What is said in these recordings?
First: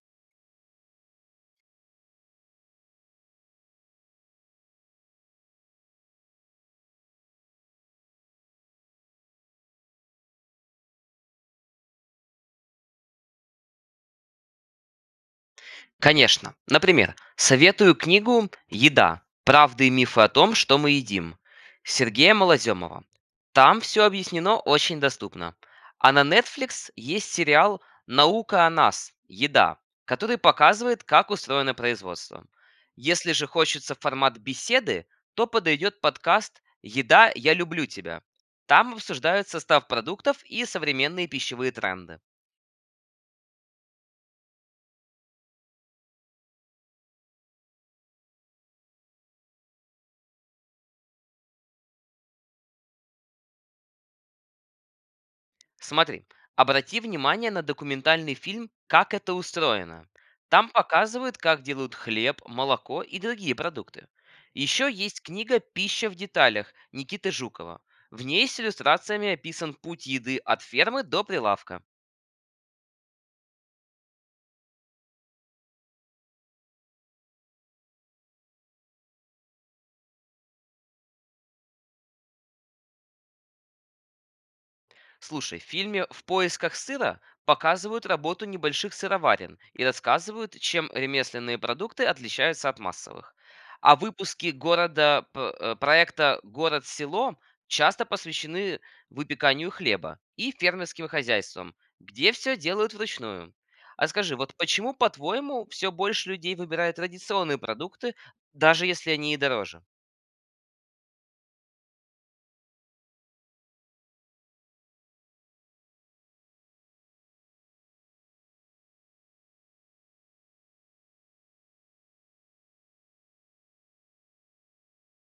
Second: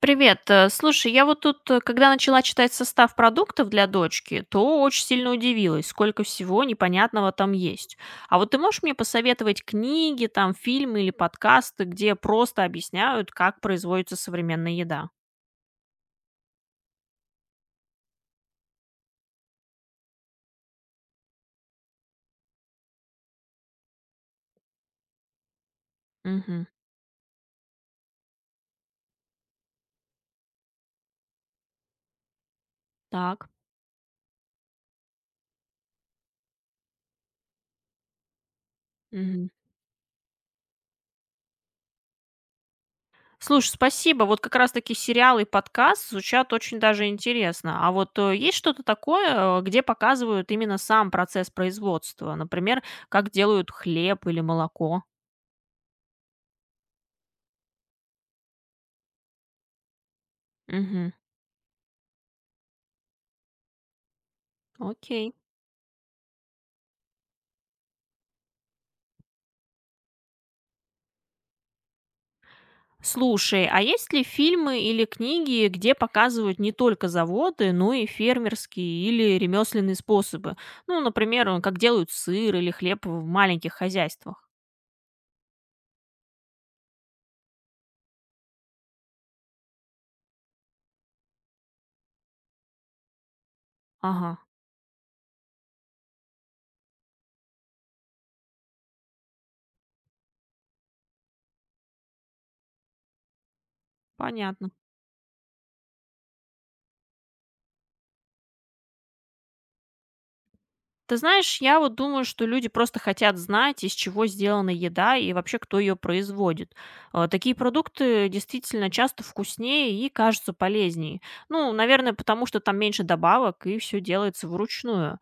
Привет. Слушай, я вот тут, когда начала читать состав продуктов для дочки, то очень сильно удивилась, сколько всего непонятного там есть. А вот ты можешь мне посоветовать книги, там, фильмы или подкасты, где просто объясняют, как производится современная еда? Конечно. Например, советую книгу «Еда. Правды и мифы о том, что мы едим» Сергея Малоземова. Там все объяснено очень доступно. А на Мгм. Netflix есть сериал «Наука о нас. Еда», который показывает, как устроено производство. Если же Так. хочется формат беседы, то подойдет подкаст «Еда, я люблю тебя». Там обсуждают Мгм. состав продуктов и современные пищевые тренды. Слушай, спасибо. Вот как раз-таки сериалы и подкаст звучат очень даже интересно. А вот есть что-то такое, где показывают именно сам процесс производства? Например, как делают хлеб или молоко? Смотри, обрати внимание на документальный фильм «Как это устроено». Там Мгм. показывают, как делают хлеб, молоко и другие продукты. Еще есть Окей. книга «Пища в деталях» Никиты Жукова. В ней с иллюстрациями описан путь еды от фермы до прилавка. Слушай, а есть ли фильмы или книги, где показывают не только заводы, но и фермерские или ремесленные способы? Ну, например, как делают сыр или хлеб в маленьких хозяйствах. Слушай, в фильме «В поисках сыра» показывают работу небольших сыроварен и рассказывают, чем ремесленные продукты отличаются от массовых. А Ага, выпуски проекта «Город-село» часто посвящены выпеканию хлеба и фермерским хозяйствам, где все делают вручную. А скажи, вот понятно. почему, по-твоему, все больше людей выбирают традиционные продукты, даже если они и дороже? Ты знаешь, я вот думаю, что люди просто хотят знать, из чего сделана еда и вообще кто ее производит. А, такие продукты действительно часто вкуснее и кажутся полезнее. Ну, наверное, потому что там меньше добавок и все делается вручную.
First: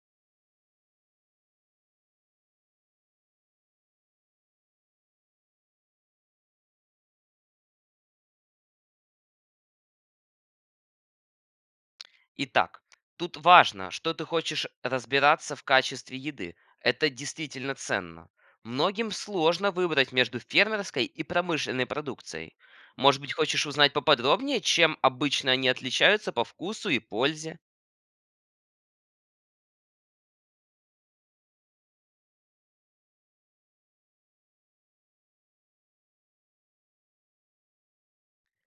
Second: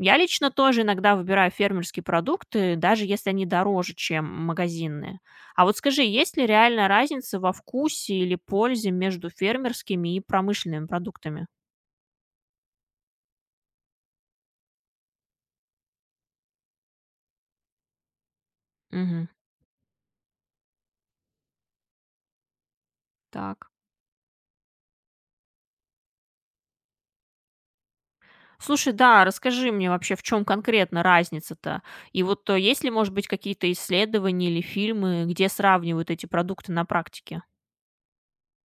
Я лично тоже иногда выбираю фермерские продукты, даже если они дороже, чем магазинные. А вот скажи, есть ли реальная разница во вкусе или пользе между фермерскими и промышленными продуктами? Итак, тут важно, что ты хочешь разбираться в качестве еды. Это действительно ценно. Многим Угу, сложно выбрать между фермерской и промышленной продукцией. Может быть, так. хочешь узнать поподробнее, чем обычно они отличаются по вкусу и пользе? Слушай, да, расскажи мне вообще, в чем конкретно разница-то? И вот есть ли, может быть, какие-то исследования или фильмы, где сравнивают эти продукты на практике?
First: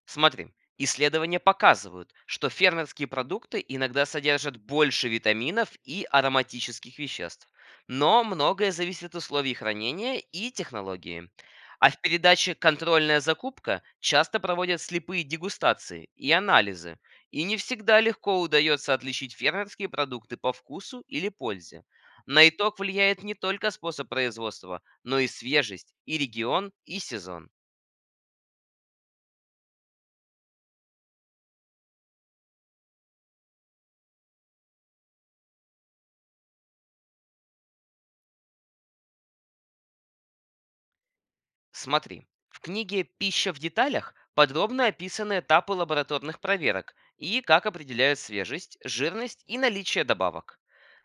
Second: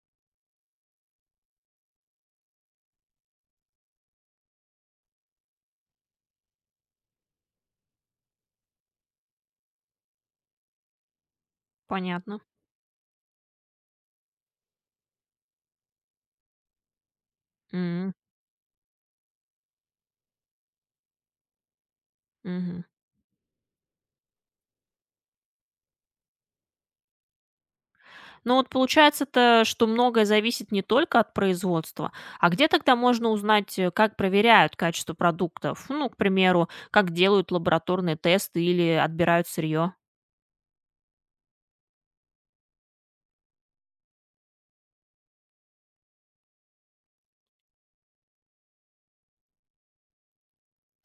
Смотри, исследования показывают, что фермерские продукты иногда содержат больше витаминов и ароматических веществ, но многое зависит от условий хранения и технологии. А в Понятно. передаче «Контрольная закупка» часто проводят слепые дегустации и анализы, и не всегда М, легко удается отличить фермерские продукты по вкусу или пользе. На итог мгм. влияет не только способ производства, но и свежесть, и регион, и сезон. Ну вот получается-то, что многое зависит не только от производства, а где тогда можно узнать, как проверяют качество продуктов? Ну, к примеру, как делают лабораторные тесты или отбирают сырье. Смотри, в книге «Пища в деталях» подробно описаны этапы лабораторных проверок и как определяют свежесть, жирность и наличие добавок.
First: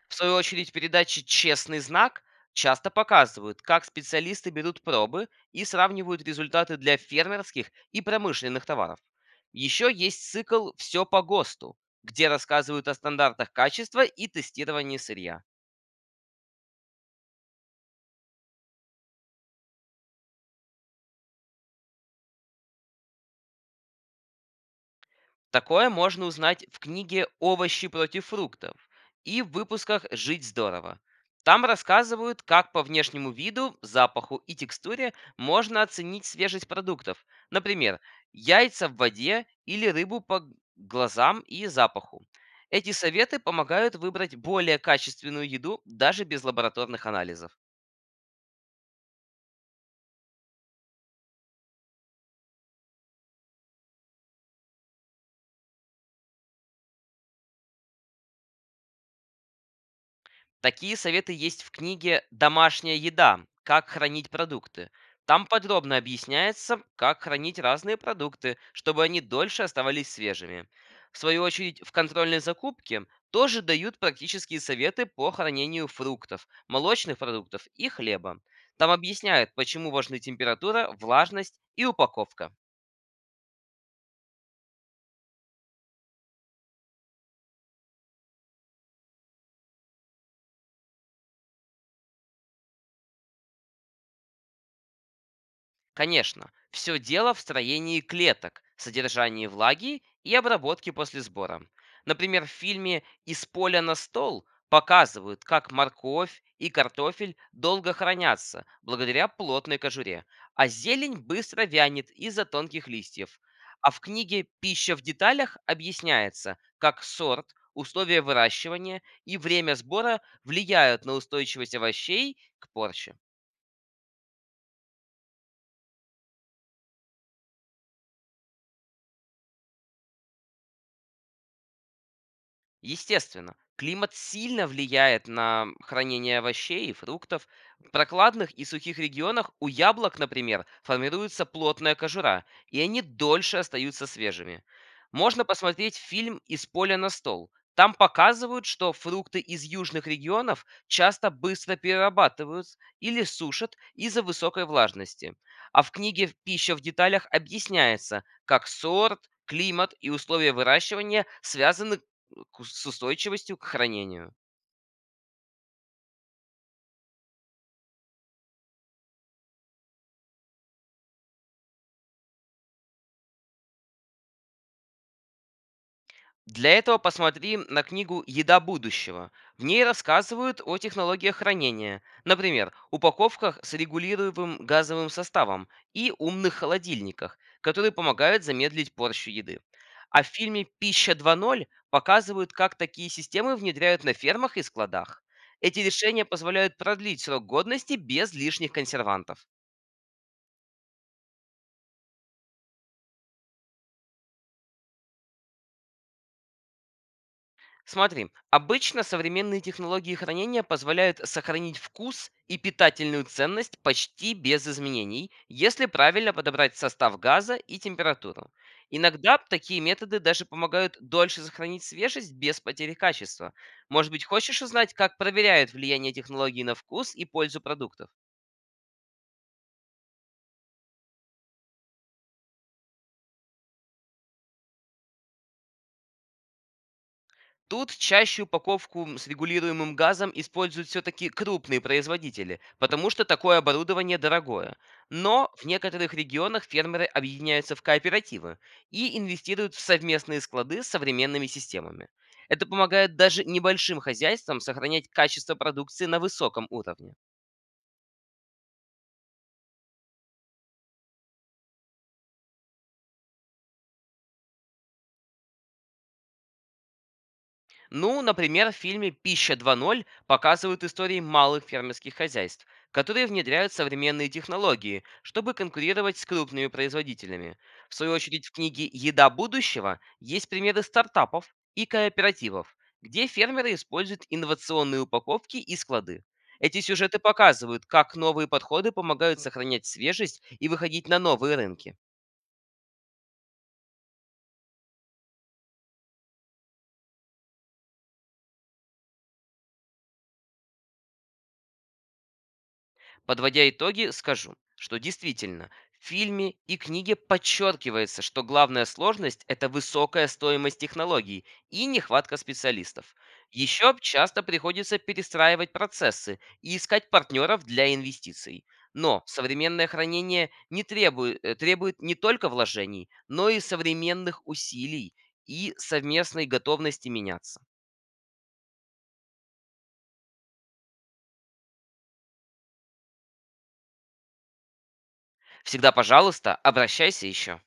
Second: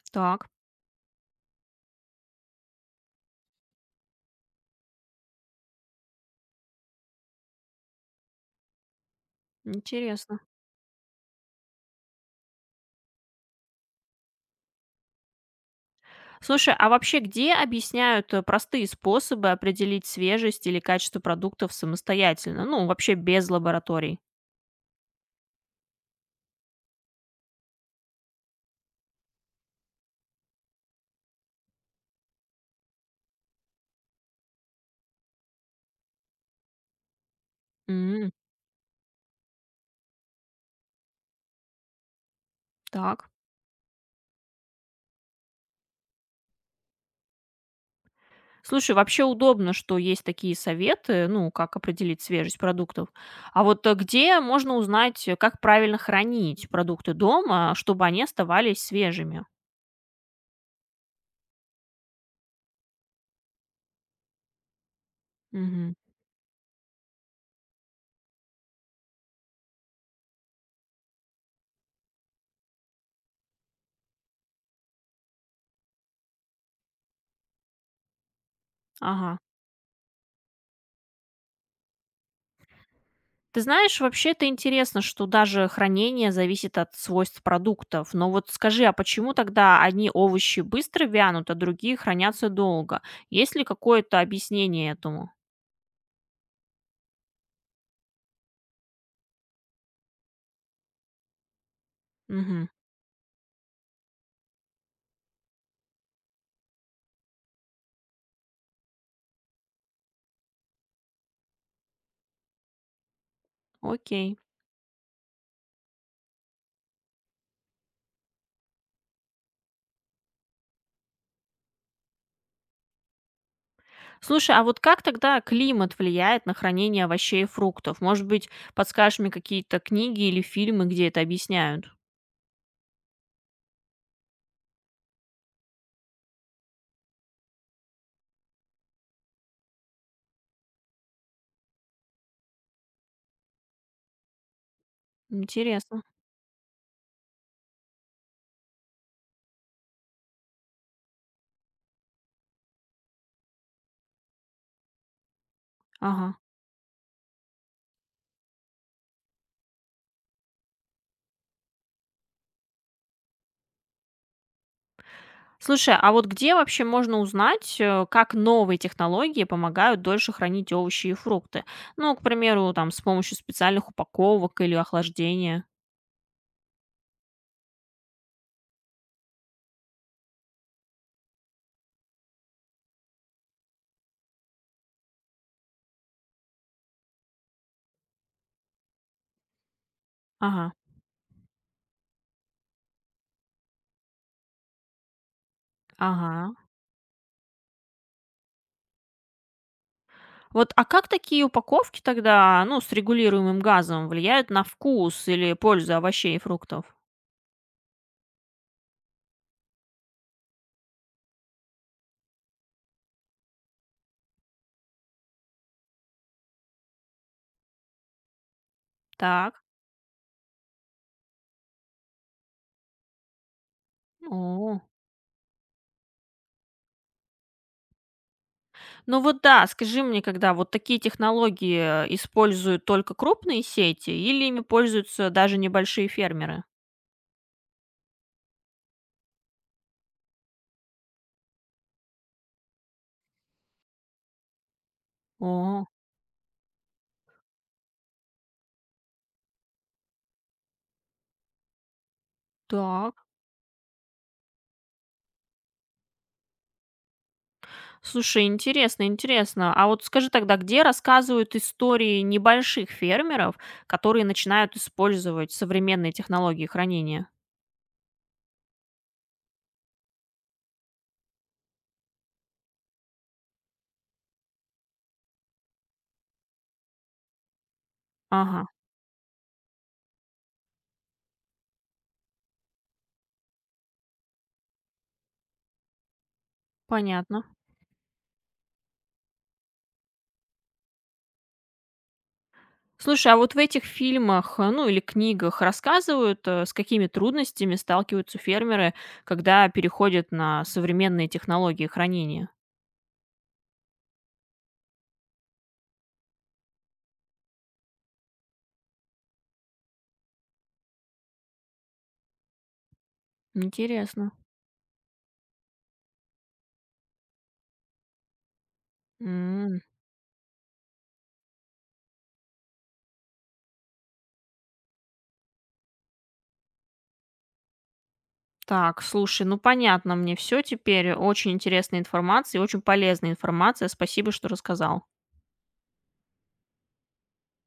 В свою Так, очередь, передачи «Честный знак» часто показывают, как специалисты берут пробы и сравнивают результаты для фермерских и промышленных товаров. Еще есть интересно. цикл «Все по ГОСТу», где рассказывают о стандартах качества и тестировании сырья. Слушай, а вообще где объясняют простые способы определить свежесть или качество продуктов самостоятельно? Ну, вообще без лабораторий. Такое можно узнать в книге «Овощи против фруктов» и в выпусках «Жить здорово». Там рассказывают, как по внешнему виду, запаху и текстуре можно оценить свежесть продуктов. Например, М, яйца в воде или рыбу по глазам и запаху. Эти так. советы помогают выбрать более качественную еду даже без лабораторных анализов. Слушай, вообще удобно, что есть такие советы, ну, как определить свежесть продуктов. А вот где можно узнать, как правильно хранить продукты дома, чтобы они оставались свежими? Такие советы есть в книге «Домашняя еда. Как хранить продукты». Там Мгм. подробно объясняется, как хранить разные продукты, чтобы они дольше оставались свежими. В свою очередь, в контрольной закупке тоже дают практические советы по хранению фруктов, молочных продуктов и хлеба. Там Ага. объясняют, почему важны температура, влажность и упаковка. Ты знаешь, вообще это интересно, что даже хранение зависит от свойств продуктов. Но вот скажи, а почему тогда одни овощи быстро вянут, а другие хранятся долго? Есть ли какое-то объяснение этому? Конечно, все дело в строении клеток, содержании влаги и обработке после сбора. Например, в Мгм. фильме «Из поля на стол» показывают, как морковь и картофель долго хранятся благодаря плотной кожуре, а зелень быстро вянет из-за тонких листьев. А в Окей. книге «Пища в деталях» объясняется, как сорт, условия выращивания и время сбора влияют на устойчивость овощей к порче. Слушай, а вот как тогда климат влияет на хранение овощей и фруктов? Может быть, подскажешь мне какие-то книги или фильмы, где это объясняют? Естественно, климат сильно влияет на хранение овощей и фруктов. В прокладных и сухих регионах у яблок, например, формируется плотная кожура, и они дольше остаются свежими. Можно посмотреть Интересно. фильм «Из поля на стол». Там показывают, что фрукты из южных регионов часто быстро перерабатывают или сушат из-за высокой влажности. А в книге Ага. «Пища в деталях» объясняется, как сорт, климат и условия выращивания связаны к с устойчивостью к хранению. Слушай, а вот где вообще можно узнать, как новые технологии помогают дольше хранить овощи и фрукты? Ну, к примеру, там с помощью специальных упаковок или охлаждения. Для этого посмотри на книгу «Еда будущего». В ней рассказывают о технологиях хранения, например, упаковках с регулируемым газовым составом и умных холодильниках, которые помогают замедлить порчу еды. А в фильме Ага, «Пища 2.0» показывают, как такие системы внедряют на фермах и складах. Эти решения ага. позволяют продлить срок годности без лишних консервантов. Вот, а как такие упаковки тогда, ну, с регулируемым газом влияют на вкус или пользу овощей и фруктов? Смотри, обычно современные технологии хранения позволяют сохранить вкус и питательную ценность почти без изменений, если правильно подобрать состав газа и температуру. Иногда Так. такие методы даже помогают дольше сохранить свежесть без потери качества. Может быть, хочешь О. узнать, как проверяют влияние технологий на вкус и пользу продуктов? Ну вот да, скажи мне, когда вот такие технологии используют только крупные сети или ими пользуются даже небольшие фермеры? Тут чаще упаковку с регулируемым газом используют все-таки крупные производители, потому что такое оборудование дорогое. Но в О, некоторых регионах фермеры объединяются в кооперативы и инвестируют в совместные склады с современными системами. Это помогает так. даже небольшим хозяйствам сохранять качество продукции на высоком уровне. Слушай, интересно, интересно. А вот скажи тогда, где рассказывают истории небольших фермеров, которые начинают использовать современные технологии хранения? Ну, например, в фильме «Пища 2.0» показывают истории малых фермерских хозяйств, которые внедряют современные технологии, чтобы конкурировать с крупными производителями. В свою очередь, в Ага, книге «Еда будущего» есть примеры стартапов и кооперативов, где фермеры используют инновационные упаковки и склады. Эти сюжеты понятно. показывают, как новые подходы помогают сохранять свежесть и выходить на новые рынки. Слушай, а вот в этих фильмах, ну или книгах рассказывают, с какими трудностями сталкиваются фермеры, когда переходят на современные технологии хранения? Подводя итоги, скажу, что действительно в фильме и книге подчеркивается, что главная сложность– это высокая стоимость технологий и нехватка специалистов. Еще Интересно. часто приходится перестраивать процессы и искать партнеров для инвестиций. Но М, современное хранение не требует, э, требует не только вложений, но и современных усилий и совместной готовности меняться. так, слушай, ну понятно мне все теперь. Очень интересная информация и очень полезная информация. Спасибо, что рассказал. Всегда, пожалуйста, обращайся еще.